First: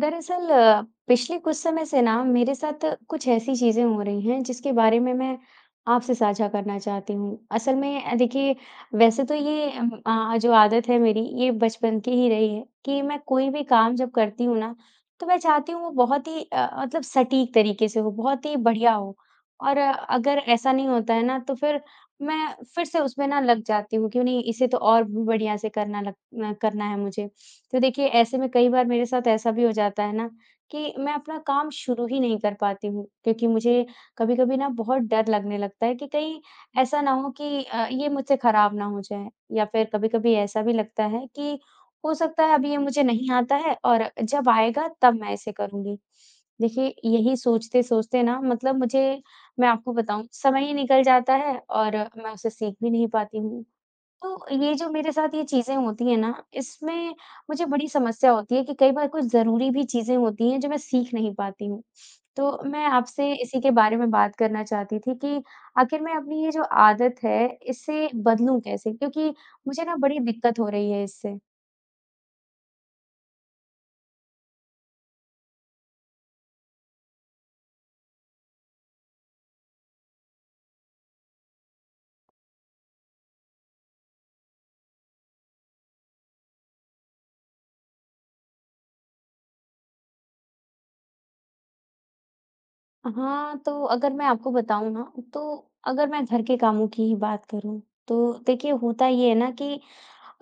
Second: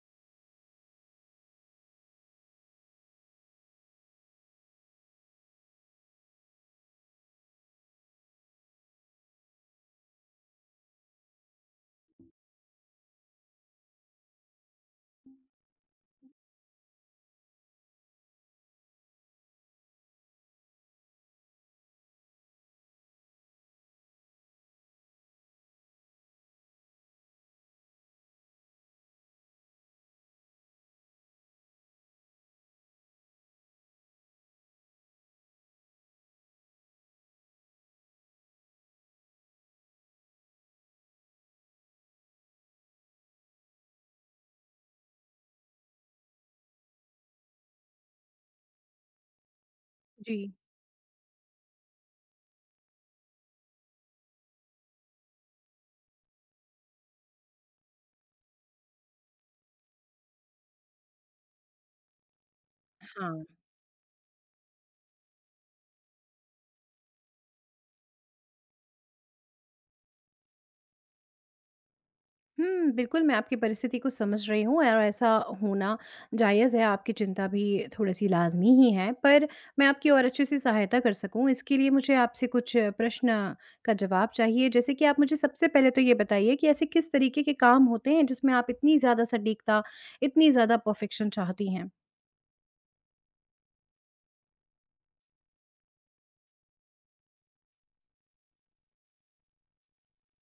दरअसल पिछले कुछ समय से ना मेरे साथ कुछ ऐसी चीज़ें हो रही हैं जिसके बारे में मैं आपसे साझा करना चाहती हूँ। असल में देखिए, वैसे तो ये जो आदत है मेरी ये बचपन की ही रही है कि मैं कोई भी काम जब करती हूँ ना तो मैं चाहती हूँ वो बहुत ही मतलब सटीक तरीके से हो, बहुत ही बढ़िया हो। और अगर ऐसा नहीं होता है ना तो फिर मैं फिर से उसमें ना लग जाती हूँ कि नहीं, इसे तो और भी बढ़िया से करना है मुझे। तो देखिए, ऐसे में कई बार मेरे साथ ऐसा भी हो जाता है ना कि मैं अपना काम शुरू ही नहीं कर पाती हूँ, क्योंकि मुझे कभी-कभी ना बहुत डर लगने लगता है कि कहीं ऐसा ना हो कि ये मुझसे खराब ना हो जाए। या फिर कभी-कभी ऐसा भी लगता है कि हो सकता है अभी ये मुझे नहीं आता है, और जब आएगा तब मैं इसे करूँगी। देखिए, यही सोचते-सोचते ना मतलब मुझे मैं आपको बताऊँ, जी, समय ही निकल जाता है और मैं उसे सीख भी नहीं पाती हूँ। तो ये जो मेरे साथ ये चीज़ें होती हैं ना, इसमें मुझे बड़ी समस्या होती है कि कई बार कुछ ज़रूरी भी चीज़ें होती हैं जो मैं सीख नहीं पाती हूँ। तो मैं आपसे हाँ। इसी के बारे में बात करना चाहती थी कि आखिर मैं अपनी ये जो आदत है, इसे बदलूँ कैसे? क्योंकि मुझे ना बड़ी दिक्कत हो रही है इससे। हुँ, बिल्कुल मैं आपकी परिस्थिति को समझ रही हूँ और ऐसा होना जायज़ है, आपकी चिंता भी थोड़ी-सी लाज़मी ही है। पर मैं आपकी और अच्छे से सहायता कर सकूँ, इसके लिए मुझे आपसे कुछ प्रश्न का जवाब चाहिए। जैसे कि आप मुझे सबसे पहले तो ये बताइए कि ऐसे किस तरीके के काम होते हैं, जिसमें आप इतनी ज़्यादा सटीकता, इतनी ज़्यादा परफ़ेक्शन चाहती हाँ, तो अगर मैं आपको बताऊँ ना, तो अगर मैं घर के कामों की ही बात करूँ, तो देखिए होता ये है ना कि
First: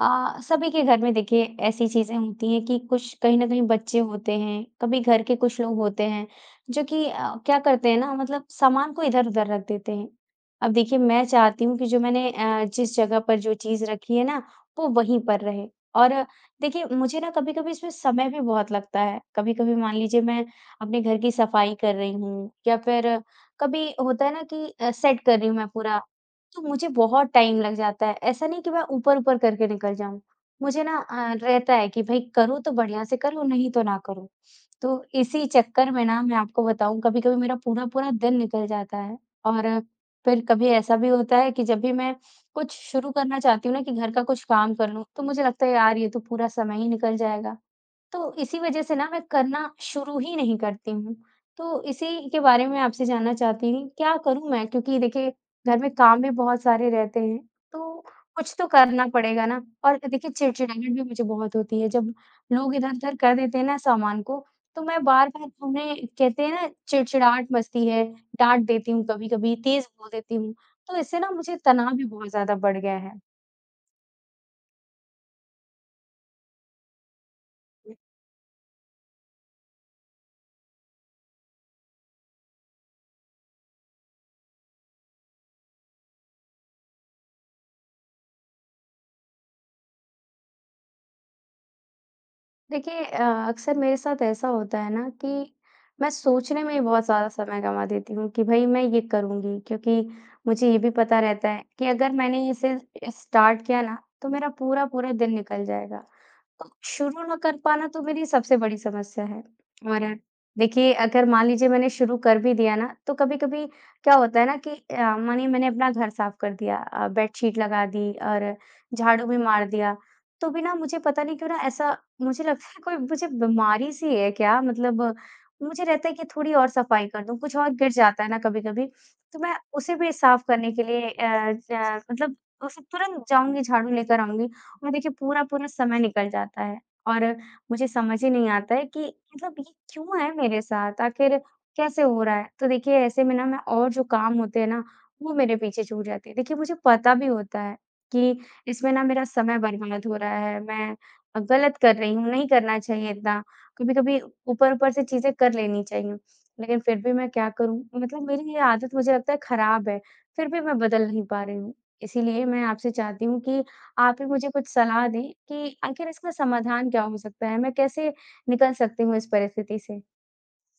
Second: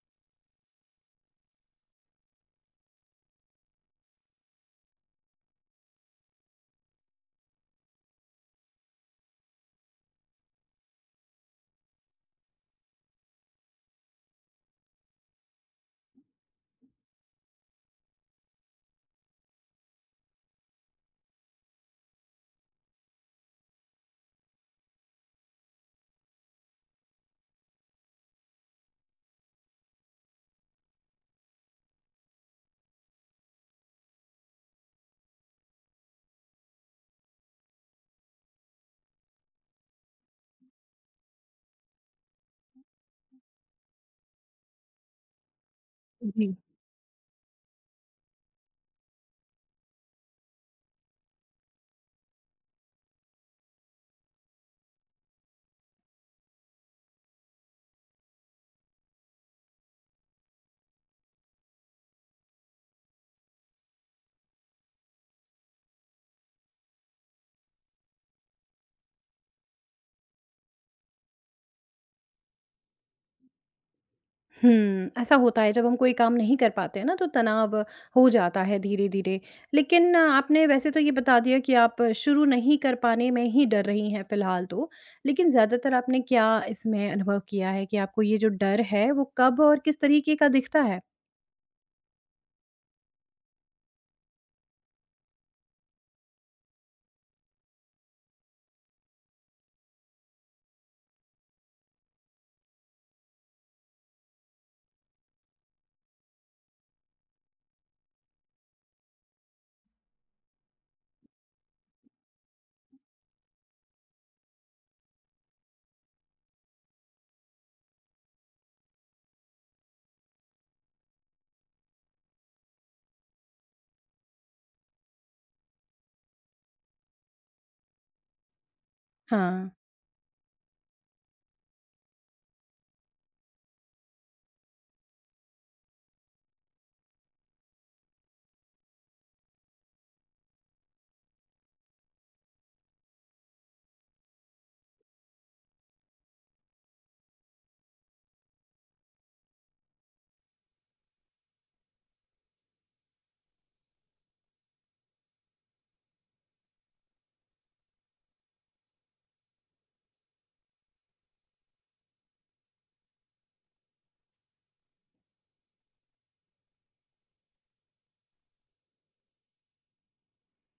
सभी के घर में देखिए ऐसी चीज़ें होती हैं कि कुछ कहीं न कहीं बच्चे होते हैं, कभी घर के कुछ लोग होते हैं, जो कि क्या करते हैं ना मतलब सामान को इधर-उधर रख देते हैं। अब देखिए, मैं चाहती हूँ कि जो मैंने जिस जगह पर जो चीज़ रखी है ना, वो वहीं पर रहे। और देखिए, मुझे ना कभी-कभी इसमें समय भी बहुत लगता है। कभी-कभी मान लीजिए मैं अपने घर की सफाई कर रही हूँ, या फिर कभी होता है ना कि सेट कर रही हूँ मैं पूरा, तो मुझे बहुत टाइम लग जाता है। ऐसा नहीं कि मैं ऊपर-ऊपर करके निकल जाऊँ। मुझे ना रहता है कि भई करूँ तो बढ़िया से करूँ, नहीं तो ना करूँ। तो इसी चक्कर में ना, मैं आपको बताऊँ, कभी-कभी मेरा पूरा-पूरा दिन निकल जाता है। और फिर कभी ऐसा भी होता है कि जब भी मैं कुछ शुरू करना चाहती हूँ ना कि घर का कुछ काम कर लूँ, तो मुझे लगता है यार ये तो पूरा हैं? समय ही निकल जाएगा। तो इसी वजह से ना, मैं करना शुरू ही नहीं करती हूँ। तो इसी के बारे में आपसे जानना चाहती हूँ, क्या करूँ मैं? क्योंकि देखिए, घर में काम भी बहुत सारे रहते हैं, तो कुछ तो करना पड़ेगा ना। और देखिए, चिड़चिड़ाहट भी मुझे बहुत होती है, जब लोग इधर-उधर कर देते हैं ना सामान को, तो मैं बार-बार उन्हें कहते हैं ना, चिड़चिड़ाहट मचती है, डाँट देती हूँ कभी-कभी, तेज़ बोल देती हूँ। तो इससे ना मुझे तनाव भी बहुत ज़्यादा बढ़ गया है। हुँ, ऐसा होता है जब हम कोई काम नहीं कर पाते हैं ना तो तनाव हो जाता है धीरे-धीरे। लेकिन आपने वैसे तो ये बता दिया कि आप शुरू नहीं कर पाने में ही डर रही हैं फ़िलहाल तो। लेकिन ज़्यादातर आपने क्या इसमें अनुभव किया है कि आपको ये जो डर है वो कब और किस तरीके का दिखता है? देखिए, अक्सर मेरे साथ ऐसा होता है ना कि मैं सोचने में ही बहुत ज़्यादा समय गँवा देती हूँ कि भई मैं ये करूँगी, क्योंकि मुझे ये भी पता रहता है कि अगर मैंने इसे स्टार्ट किया ना, तो मेरा पूरा-पूरा दिन निकल जाएगा। तो शुरू ना कर पाना तो मेरी सबसे बड़ी समस्या है। और देखिए, अगर मान लीजिए मैंने शुरू कर भी दिया ना, तो कभी-कभी क्या होता है ना कि मानिए मैंने अपना घर साफ कर दिया, बेडशीट लगा दी और झाड़ू भी मार दिया, तो भी ना मुझे पता नहीं क्यों ना ऐसा मुझे लगता है कोई मुझे बीमारी सी है क्या, मतलब मुझे रहता है कि थोड़ी और सफाई कर दूं, कुछ और गिर जाता है ना कभी-कभी, तो मैं हाँ। उसे भी साफ करने के लिए मतलब उसे तुरंत जाऊंगी झाड़ू लेकर आऊंगी और देखिए पूरा-पूरा समय निकल जाता है। और मुझे समझ ही नहीं आता है कि मतलब ये क्यों है मेरे साथ? आखिर कैसे हो रहा है? तो देखिए, ऐसे में ना मैं और जो काम होते हैं ना, वो मेरे पीछे छूट जाते हैं। देखिए, मुझे पता भी होता है कि इसमें ना मेरा समय बर्बाद हो रहा है, मैं गलत कर रही हूँ, नहीं करना चाहिए इतना। कभी-कभी ऊपर-ऊपर से चीज़ें कर लेनी चाहिए, लेकिन फिर भी मैं क्या करूँ? मतलब मेरी ये आदत मुझे लगता है खराब है, फिर भी मैं बदल नहीं पा रही हूँ। इसीलिए मैं आपसे चाहती हूँ कि आप ही मुझे कुछ सलाह दें कि आखिर इसका समाधान क्या हो सकता है? मैं कैसे निकल सकती हूँ इस परिस्थिति से?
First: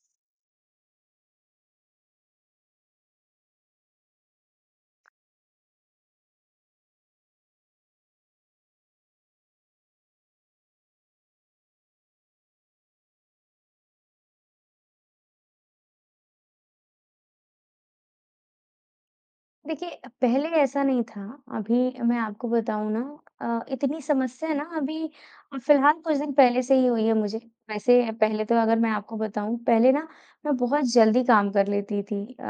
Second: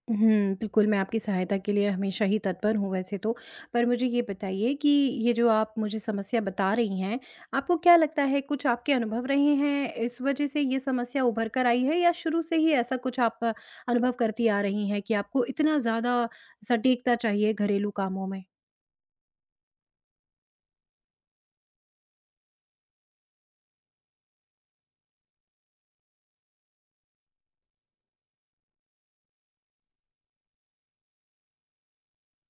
हुँ, बिल्कुल, मैं आपकी सहायता के लिए हमेशा ही तत्पर हूँ वैसे तो। पर मुझे ये बताइए कि ये जो आप मुझे समस्या बता रही हैं, आपको क्या लगता है कुछ आपके अनुभव रहे हैं, इस वजह से ये समस्या उभर कर आई है या शुरू से ही ऐसा कुछ आप अनुभव करती आ रही हैं कि आपको इतना ज़्यादा सटीकता चाहिए घरेलू कामों में? देखिए, पहले ऐसा नहीं था। अभी, मैं आपको बताऊँ ना, इतनी समस्या ना अभी फ़िलहाल कुछ दिन पहले से ही हुई है मुझे। वैसे पहले तो, अगर मैं आपको बताऊँ, पहले ना मैं बहुत जल्दी काम कर लेती थी।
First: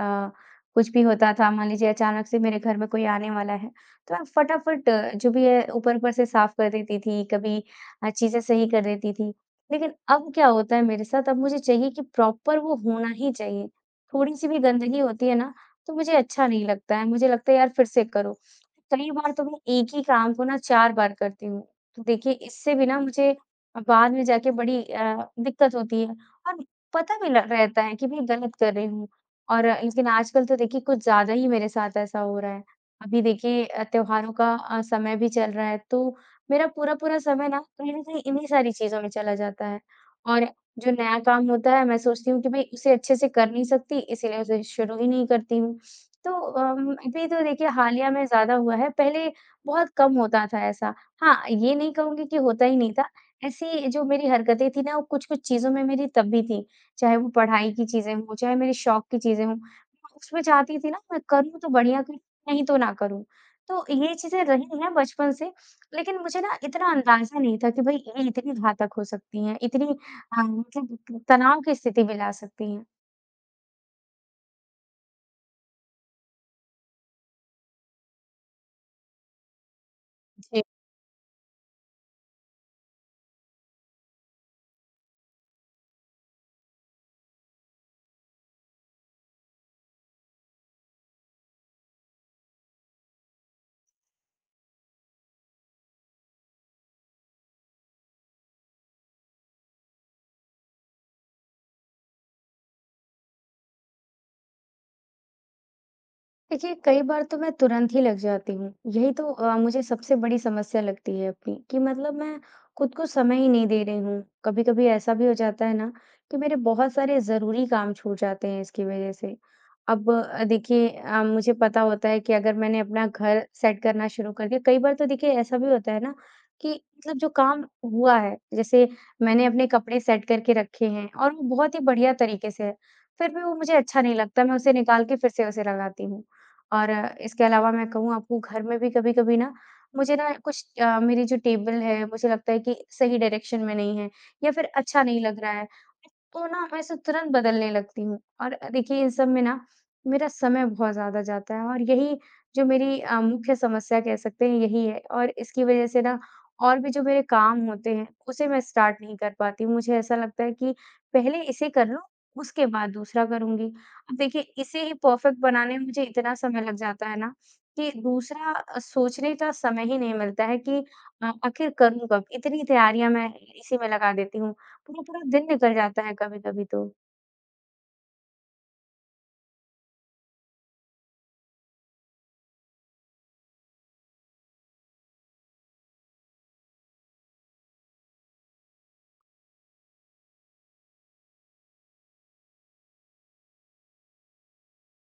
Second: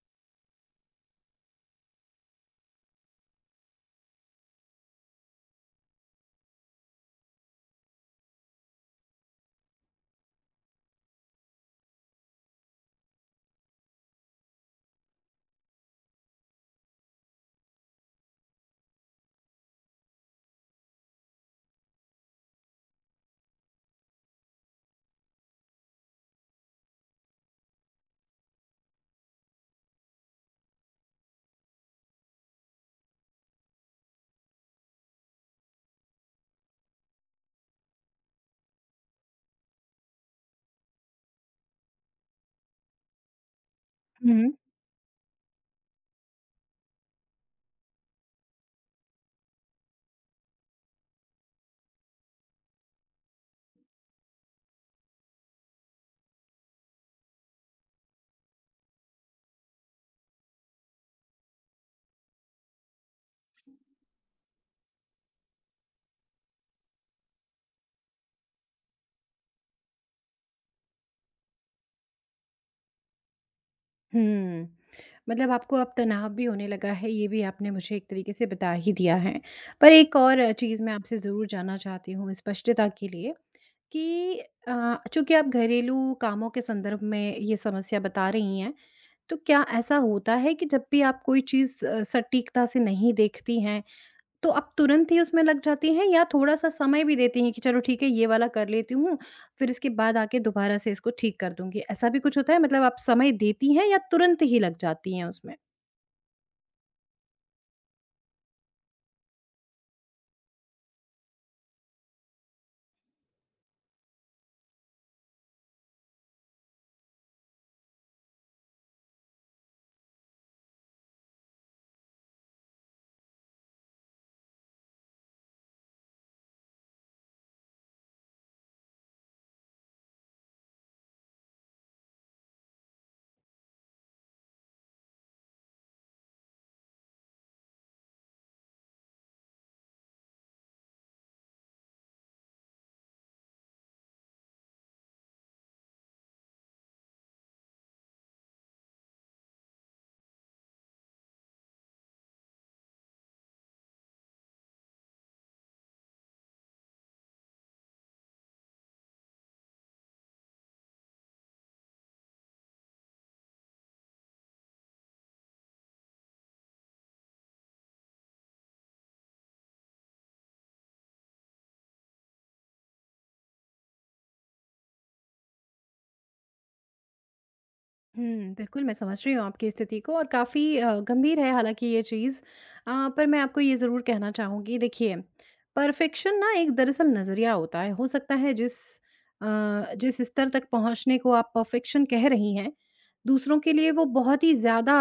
कुछ भी होता था, मान लीजिए अचानक से मेरे घर में कोई आने वाला है, तो मैं फटाफट जो भी है ऊपर-ऊपर से साफ़ कर देती थी, कभी चीज़ें सही कर देती थी। लेकिन अब क्या होता है मेरे साथ, अब मुझे चाहिए कि प्रॉपर वो होना ही चाहिए। थोड़ी-सी भी गंदगी होती है ना, तो मुझे अच्छा नहीं लगता है, मुझे लगता है यार फिर से करो। कई बार तो मैं एक ही काम को ना 4 बार करती हूँ। तो देखिए, इससे भी ना मुझे बाद में जाके बड़ी दिक्कत होती है, और पता भी ल रहता है कि मैं गलत कर रही हूँ। और लेकिन आजकल तो देखिए कुछ ज़्यादा ही मेरे साथ ऐसा हो रहा है। अभी देखिए, त्योहारों का समय भी चल रहा है, तो मेरा पूरा-पूरा समय ना कहीं न कहीं इन्हीं सारी चीज़ों में चला जाता है। और जो नया काम होता है मैं सोचती हूँ कि भई उसे अच्छे से कर नहीं सकती, इसीलिए हुँ। उसे शुरू ही नहीं करती हूँ। तो अभी तो देखिए हालिया में ज़्यादा हुआ है, पहले बहुत कम होता था ऐसा। हाँ, ये नहीं कहूँगी कि होता ही नहीं था। ऐसी जो मेरी हरकतें थी ना, वो कुछ-कुछ चीज़ों में मेरी तब भी थी, चाहे वो पढ़ाई की चीज़ें हों, चाहे मेरे शौक की चीज़ें हों। मैं उसमें चाहती थी ना, मैं करूँ तो बढ़िया करूँ, नहीं तो ना करूँ। तो ये चीज़ें रही हैं बचपन से, लेकिन मुझे ना इतना अंदाज़ा नहीं था कि भई ये इतनी घातक हो सकती हैं, इतनी मतलब तनाव की स्थिति में ला सकती हैं। हुँ, मतलब आपको अब तनाव भी होने लगा है, ये भी आपने मुझे एक तरीके से बता ही दिया है। पर एक और चीज़ मैं आपसे ज़रूर जानना चाहती हूँ स्पष्टता के लिए। कि अ, चूँकि आप घरेलू कामों के संदर्भ में ये समस्या बता रही हैं, तो क्या ऐसा होता है कि जब भी आप कोई चीज़ सटीकता से नहीं देखती हैं, तो आप तुरंत ही उसमें लग जाती हैं या थोड़ा-सा समय भी देती हैं कि चलो ठीक है, ये वाला कर लेती हूँ, फिर इसके बाद आके दोबारा से इसको ठीक कर दूँगी? ऐसा भी कुछ होता है? मतलब आप समय देती हैं या तुरंत ही लग जाती हैं उसमें? देखिए, कई बार तो मैं तुरंत ही लग जाती हूँ। यही तो मुझे सबसे बड़ी समस्या लगती है अपनी, कि मतलब मैं खुद को समय ही नहीं दे रही हूँ। कभी-कभी ऐसा भी हो जाता है ना कि मेरे बहुत सारे ज़रूरी काम छूट जाते हैं इसकी वज़ह से। अब देखिए, मुझे पता होता है कि अगर मैंने अपना घर सेट करना शुरू कर दिया, कई बार तो देखिए ऐसा भी होता है ना कि मतलब जो काम हुआ है, जैसे मैंने अपने कपड़े सेट करके रखे हैं और वो बहुत ही बढ़िया तरीके से है, फिर भी वो मुझे अच्छा नहीं लगता, मैं उसे निकाल के फिर से उसे लगाती हूँ। और इसके अलावा मैं कहूँ आपको, घर में भी कभी-कभी ना मुझे ना कुछ मेरी जो टेबल है मुझे लगता है कि सही डायरेक्शन में नहीं है, या फिर अच्छा नहीं लग रहा है। तो ना मैं इसे तुरंत बदलने लगती हूँ, और देखिए इन सब में ना मेरा समय बहुत ज़्यादा जाता है। और यही जो मेरी मुख्य समस्या कह सकते हैं यही है, और इसकी वज़ह से ना और भी जो मेरे काम होते हैं उसे मैं स्टार्ट नहीं कर पाती हूँ। मुझे ऐसा लगता है कि पहले इसे कर लूँ, उसके बाद दूसरा करूँगी। देखिए, इसे ही परफेक्ट बनाने में मुझे इतना समय लग जाता है ना कि दूसरा सोचने का समय ही नहीं मिलता है कि आखिर करूँ कब? इतनी तैयारियाँ मैं इसी में लगा देती हूँ। पूरा-पूरा दिन निकल जाता है कभी-कभी तो। हुँ, बिल्कुल मैं समझ रही हूँ आपकी स्थिति को और काफ़ी गंभीर है हालाँकि ये चीज़। पर मैं आपको ये ज़रूर कहना चाहूँगी देखिए, परफ़ेक्शन ना एक दरअसल नज़रिया होता है। हो सकता है अ, जिस स्तर तक पहुँचने को आप परफ़ेक्शन कह रही हैं, दूसरों के लिए वो बहुत ही ज़्यादा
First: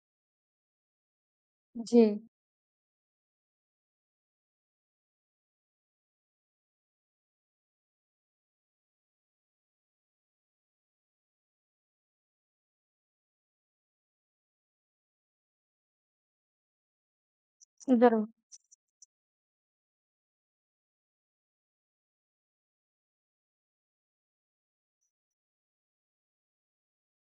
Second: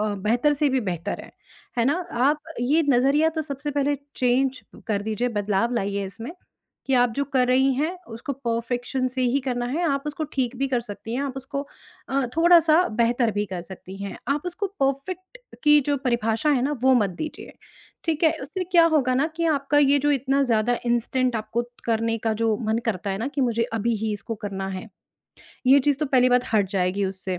बेहतर से भी बेहतर है। है ना? जी, आप ये नज़रिया तो सबसे पहले चेंज कर दीजिए, बदलाव लाइए इसमें कि आप जो कर रही हैं उसको परफ़ेक्शन से ही करना है। आप उसको ठीक भी कर सकती हैं, आप उसको थोड़ा-सा बेहतर भी कर सकती हैं। आप उसको परफ़ेक्ट की जो परिभाषा है ना, वो मत दीजिए, ठीक ज़रूर। है? उससे क्या होगा ना कि आपका ये जो इतना ज़्यादा इंस्टेंट आपको करने का जो मन करता है ना कि मुझे अभी ही इसको करना है, ये चीज़ तो पहली बात हट जाएगी उससे।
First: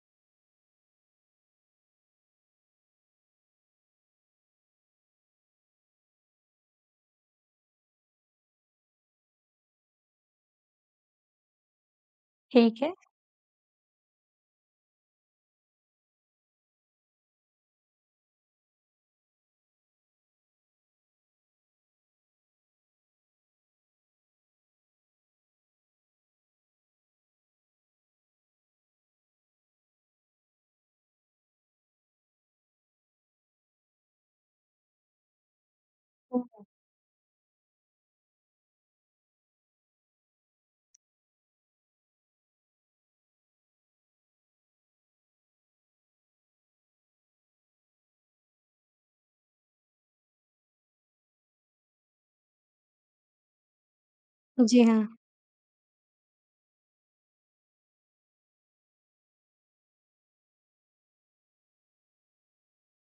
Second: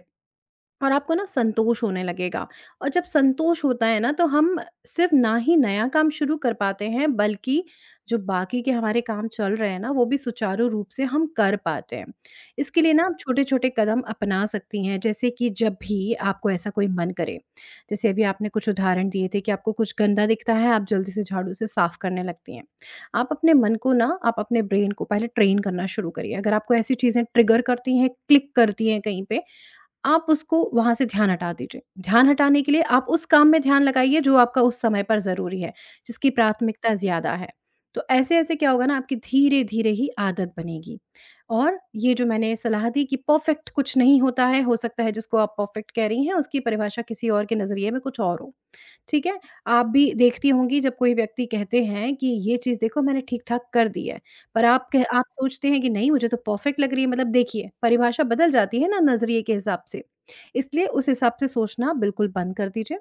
और आपको ना संतोष होने लगेगा और जब संतोष होता है ना तो हम सिर्फ ना ही नया काम शुरू कर पाते हैं बल्कि जो बाकी के हमारे काम चल रहे हैं ना वो भी सुचारू रूप से हम कर पाते हैं। इसके ठीक है। लिए ना आप छोटे छोटे कदम अपना सकती हैं जैसे कि जब भी आपको ऐसा कोई मन करे, जैसे अभी आपने कुछ उदाहरण दिए थे कि आपको कुछ गंदा दिखता है आप जल्दी से झाड़ू से साफ करने लगती हैं, आप अपने मन को ना आप अपने ब्रेन को पहले ट्रेन करना शुरू करिए। अगर आपको ऐसी चीज़ें ट्रिगर करती हैं क्लिक करती हैं कहीं पे, आप उसको वहाँ से ध्यान हटा दीजिए। ध्यान हटाने के लिए आप उस काम में ध्यान लगाइए जो आपका उस समय पर ज़रूरी है, जिसकी हुँ, प्राथमिकता ज़्यादा है। तो ऐसे-ऐसे क्या होगा ना आपकी धीरे-धीरे ही आदत बनेगी। और ये जो मैंने सलाह दी कि परफ़ेक्ट कुछ नहीं होता है, हो सकता है जिसको आप परफ़ेक्ट कह रही हैं उसकी परिभाषा किसी और के नज़रिए में कुछ और हो। ठीक है? आप भी देखती होंगी जब कोई व्यक्ति कहते हैं कि ये चीज़ देखो मैंने ठीक-ठाक कर दी है, पर हुँ। जी आप कह हाँ, आप सोचते हैं कि नहीं मुझे तो परफेक्ट लग रही है मतलब देखिए, परिभाषा बदल जाती है ना नज़रिए के हिसाब से। इसलिए उस हिसाब से सोचना बिल्कुल बंद कर दीजिए।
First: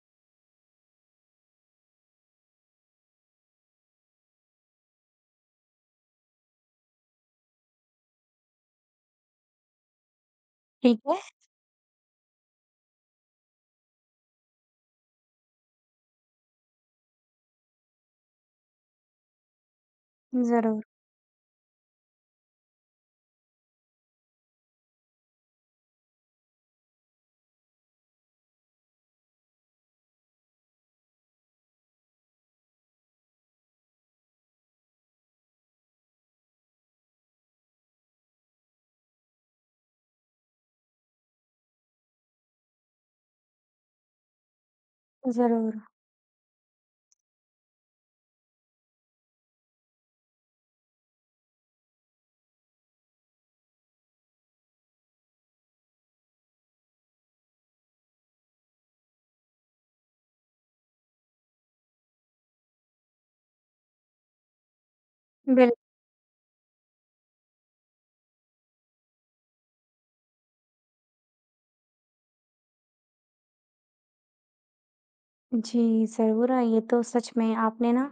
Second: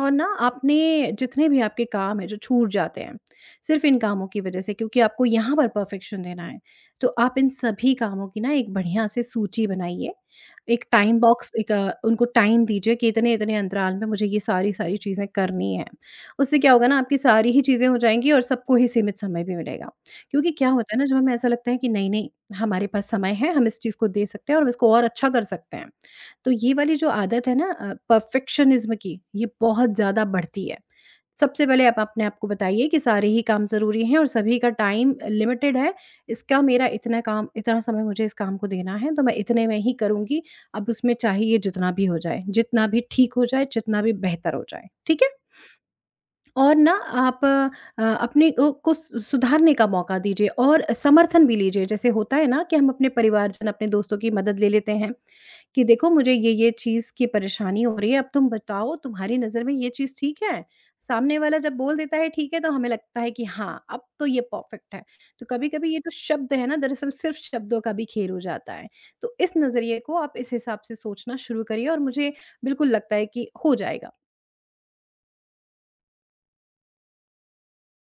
और ना आपने जितने भी आपके काम हैं जो छूट जाते हैं, सिर्फ़ इन कामों की वज़ह से क्योंकि आपको यहाँ पर परफ़ेक्शन देना है, तो आप इन सभी कामों की ना एक बढ़िया से सूची बनाइए। एक ठीक टाइम है। बॉक्स एक उनको टाइम दीजिए कि इतने-इतने अंतराल में मुझे ये सारी-सारी चीज़ें करनी हैं। उससे क्या होगा ना आपकी सारी ही चीज़ें हो जाएँगी और सबको ही सीमित समय भी मिलेगा। क्योंकि क्या ज़रूर, होता है ना जब हमें ऐसा लगता है कि नहीं-नहीं हमारे पास समय है, हम इस चीज़ को दे सकते हैं और हम इसको और अच्छा कर सकते हैं। तो ये वाली जो आदत है ना परफेक्शनिज्म की, ये बहुत ज़्यादा बढ़ती है। सबसे पहले आप अपने आप को बताइए कि सारे ही काम ज़रूरी हैं और सभी का टाइम लिमिटेड है। इसका मेरा इतना काम इतना समय मुझे इस काम को देना है, तो मैं इतने में ही करूँगी। अब उसमें चाहिए जितना भी हो जाए, जितना भी ठीक हो जाए, जितना भी बेहतर हो जाए। ठीक है? ज़रूर। और ना आप अपने ओ को सु सुधारने का मौका दीजिए और समर्थन भी लीजिए। जैसे होता है ना कि हम अपने परिवारजन, अपने दोस्तों की मदद ले लेते हैं कि देखो मुझे ये-ये चीज़ की परेशानी हो रही है, अब तुम बताओ तुम्हारी नज़र में ये चीज़ ठीक है? सामने वाला जब बोल देता है ठीक है, तो हमें लगता है कि हाँ, अब तो ये परफ़ेक्ट है। तो बिल कभी-कभी ये जो शब्द है ना दरअसल सिर्फ़ शब्दों का भी खेल हो जाता है। तो इस नज़रिए को आप इस हिसाब से सोचना शुरू करिए और मुझे बिल्कुल लगता है कि हो जाएगा। जी, ज़रूर। और ये तो सच में आपने ना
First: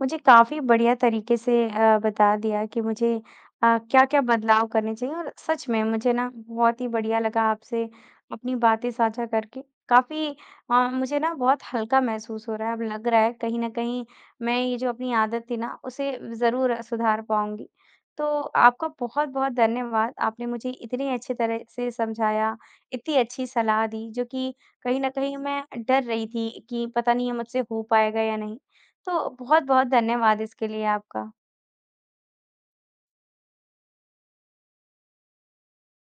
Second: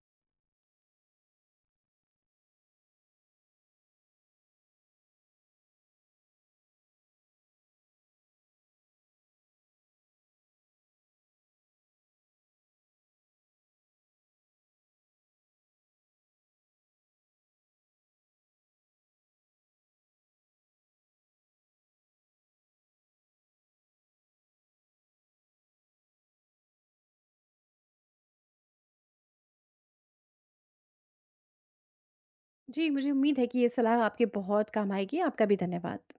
मुझे काफ़ी बढ़िया तरीके से बता दिया कि मुझे क्या-क्या बदलाव करने चाहिए, और सच में मुझे ना बहुत ही बढ़िया लगा आपसे अपनी बातें साझा करके। काफ़ी मुझे ना बहुत हल्का महसूस हो रहा है, अब लग रहा है कहीं न कहीं मैं ये जो अपनी आदत थी ना उसे ज़रूर सुधार पाऊँगी। तो आपका बहुत-बहुत धन्यवाद, आपने मुझे इतनी अच्छी तरह से समझाया, इतनी अच्छी सलाह दी, जो कि कहीं न कहीं मैं डर रही थी कि पता नहीं ये मुझसे हो पाएगा या नहीं। तो बहुत-बहुत धन्यवाद इसके लिए आपका। जी, मुझे उम्मीद है कि ये सलाह आपके बहुत काम आएगी। आपका भी धन्यवाद।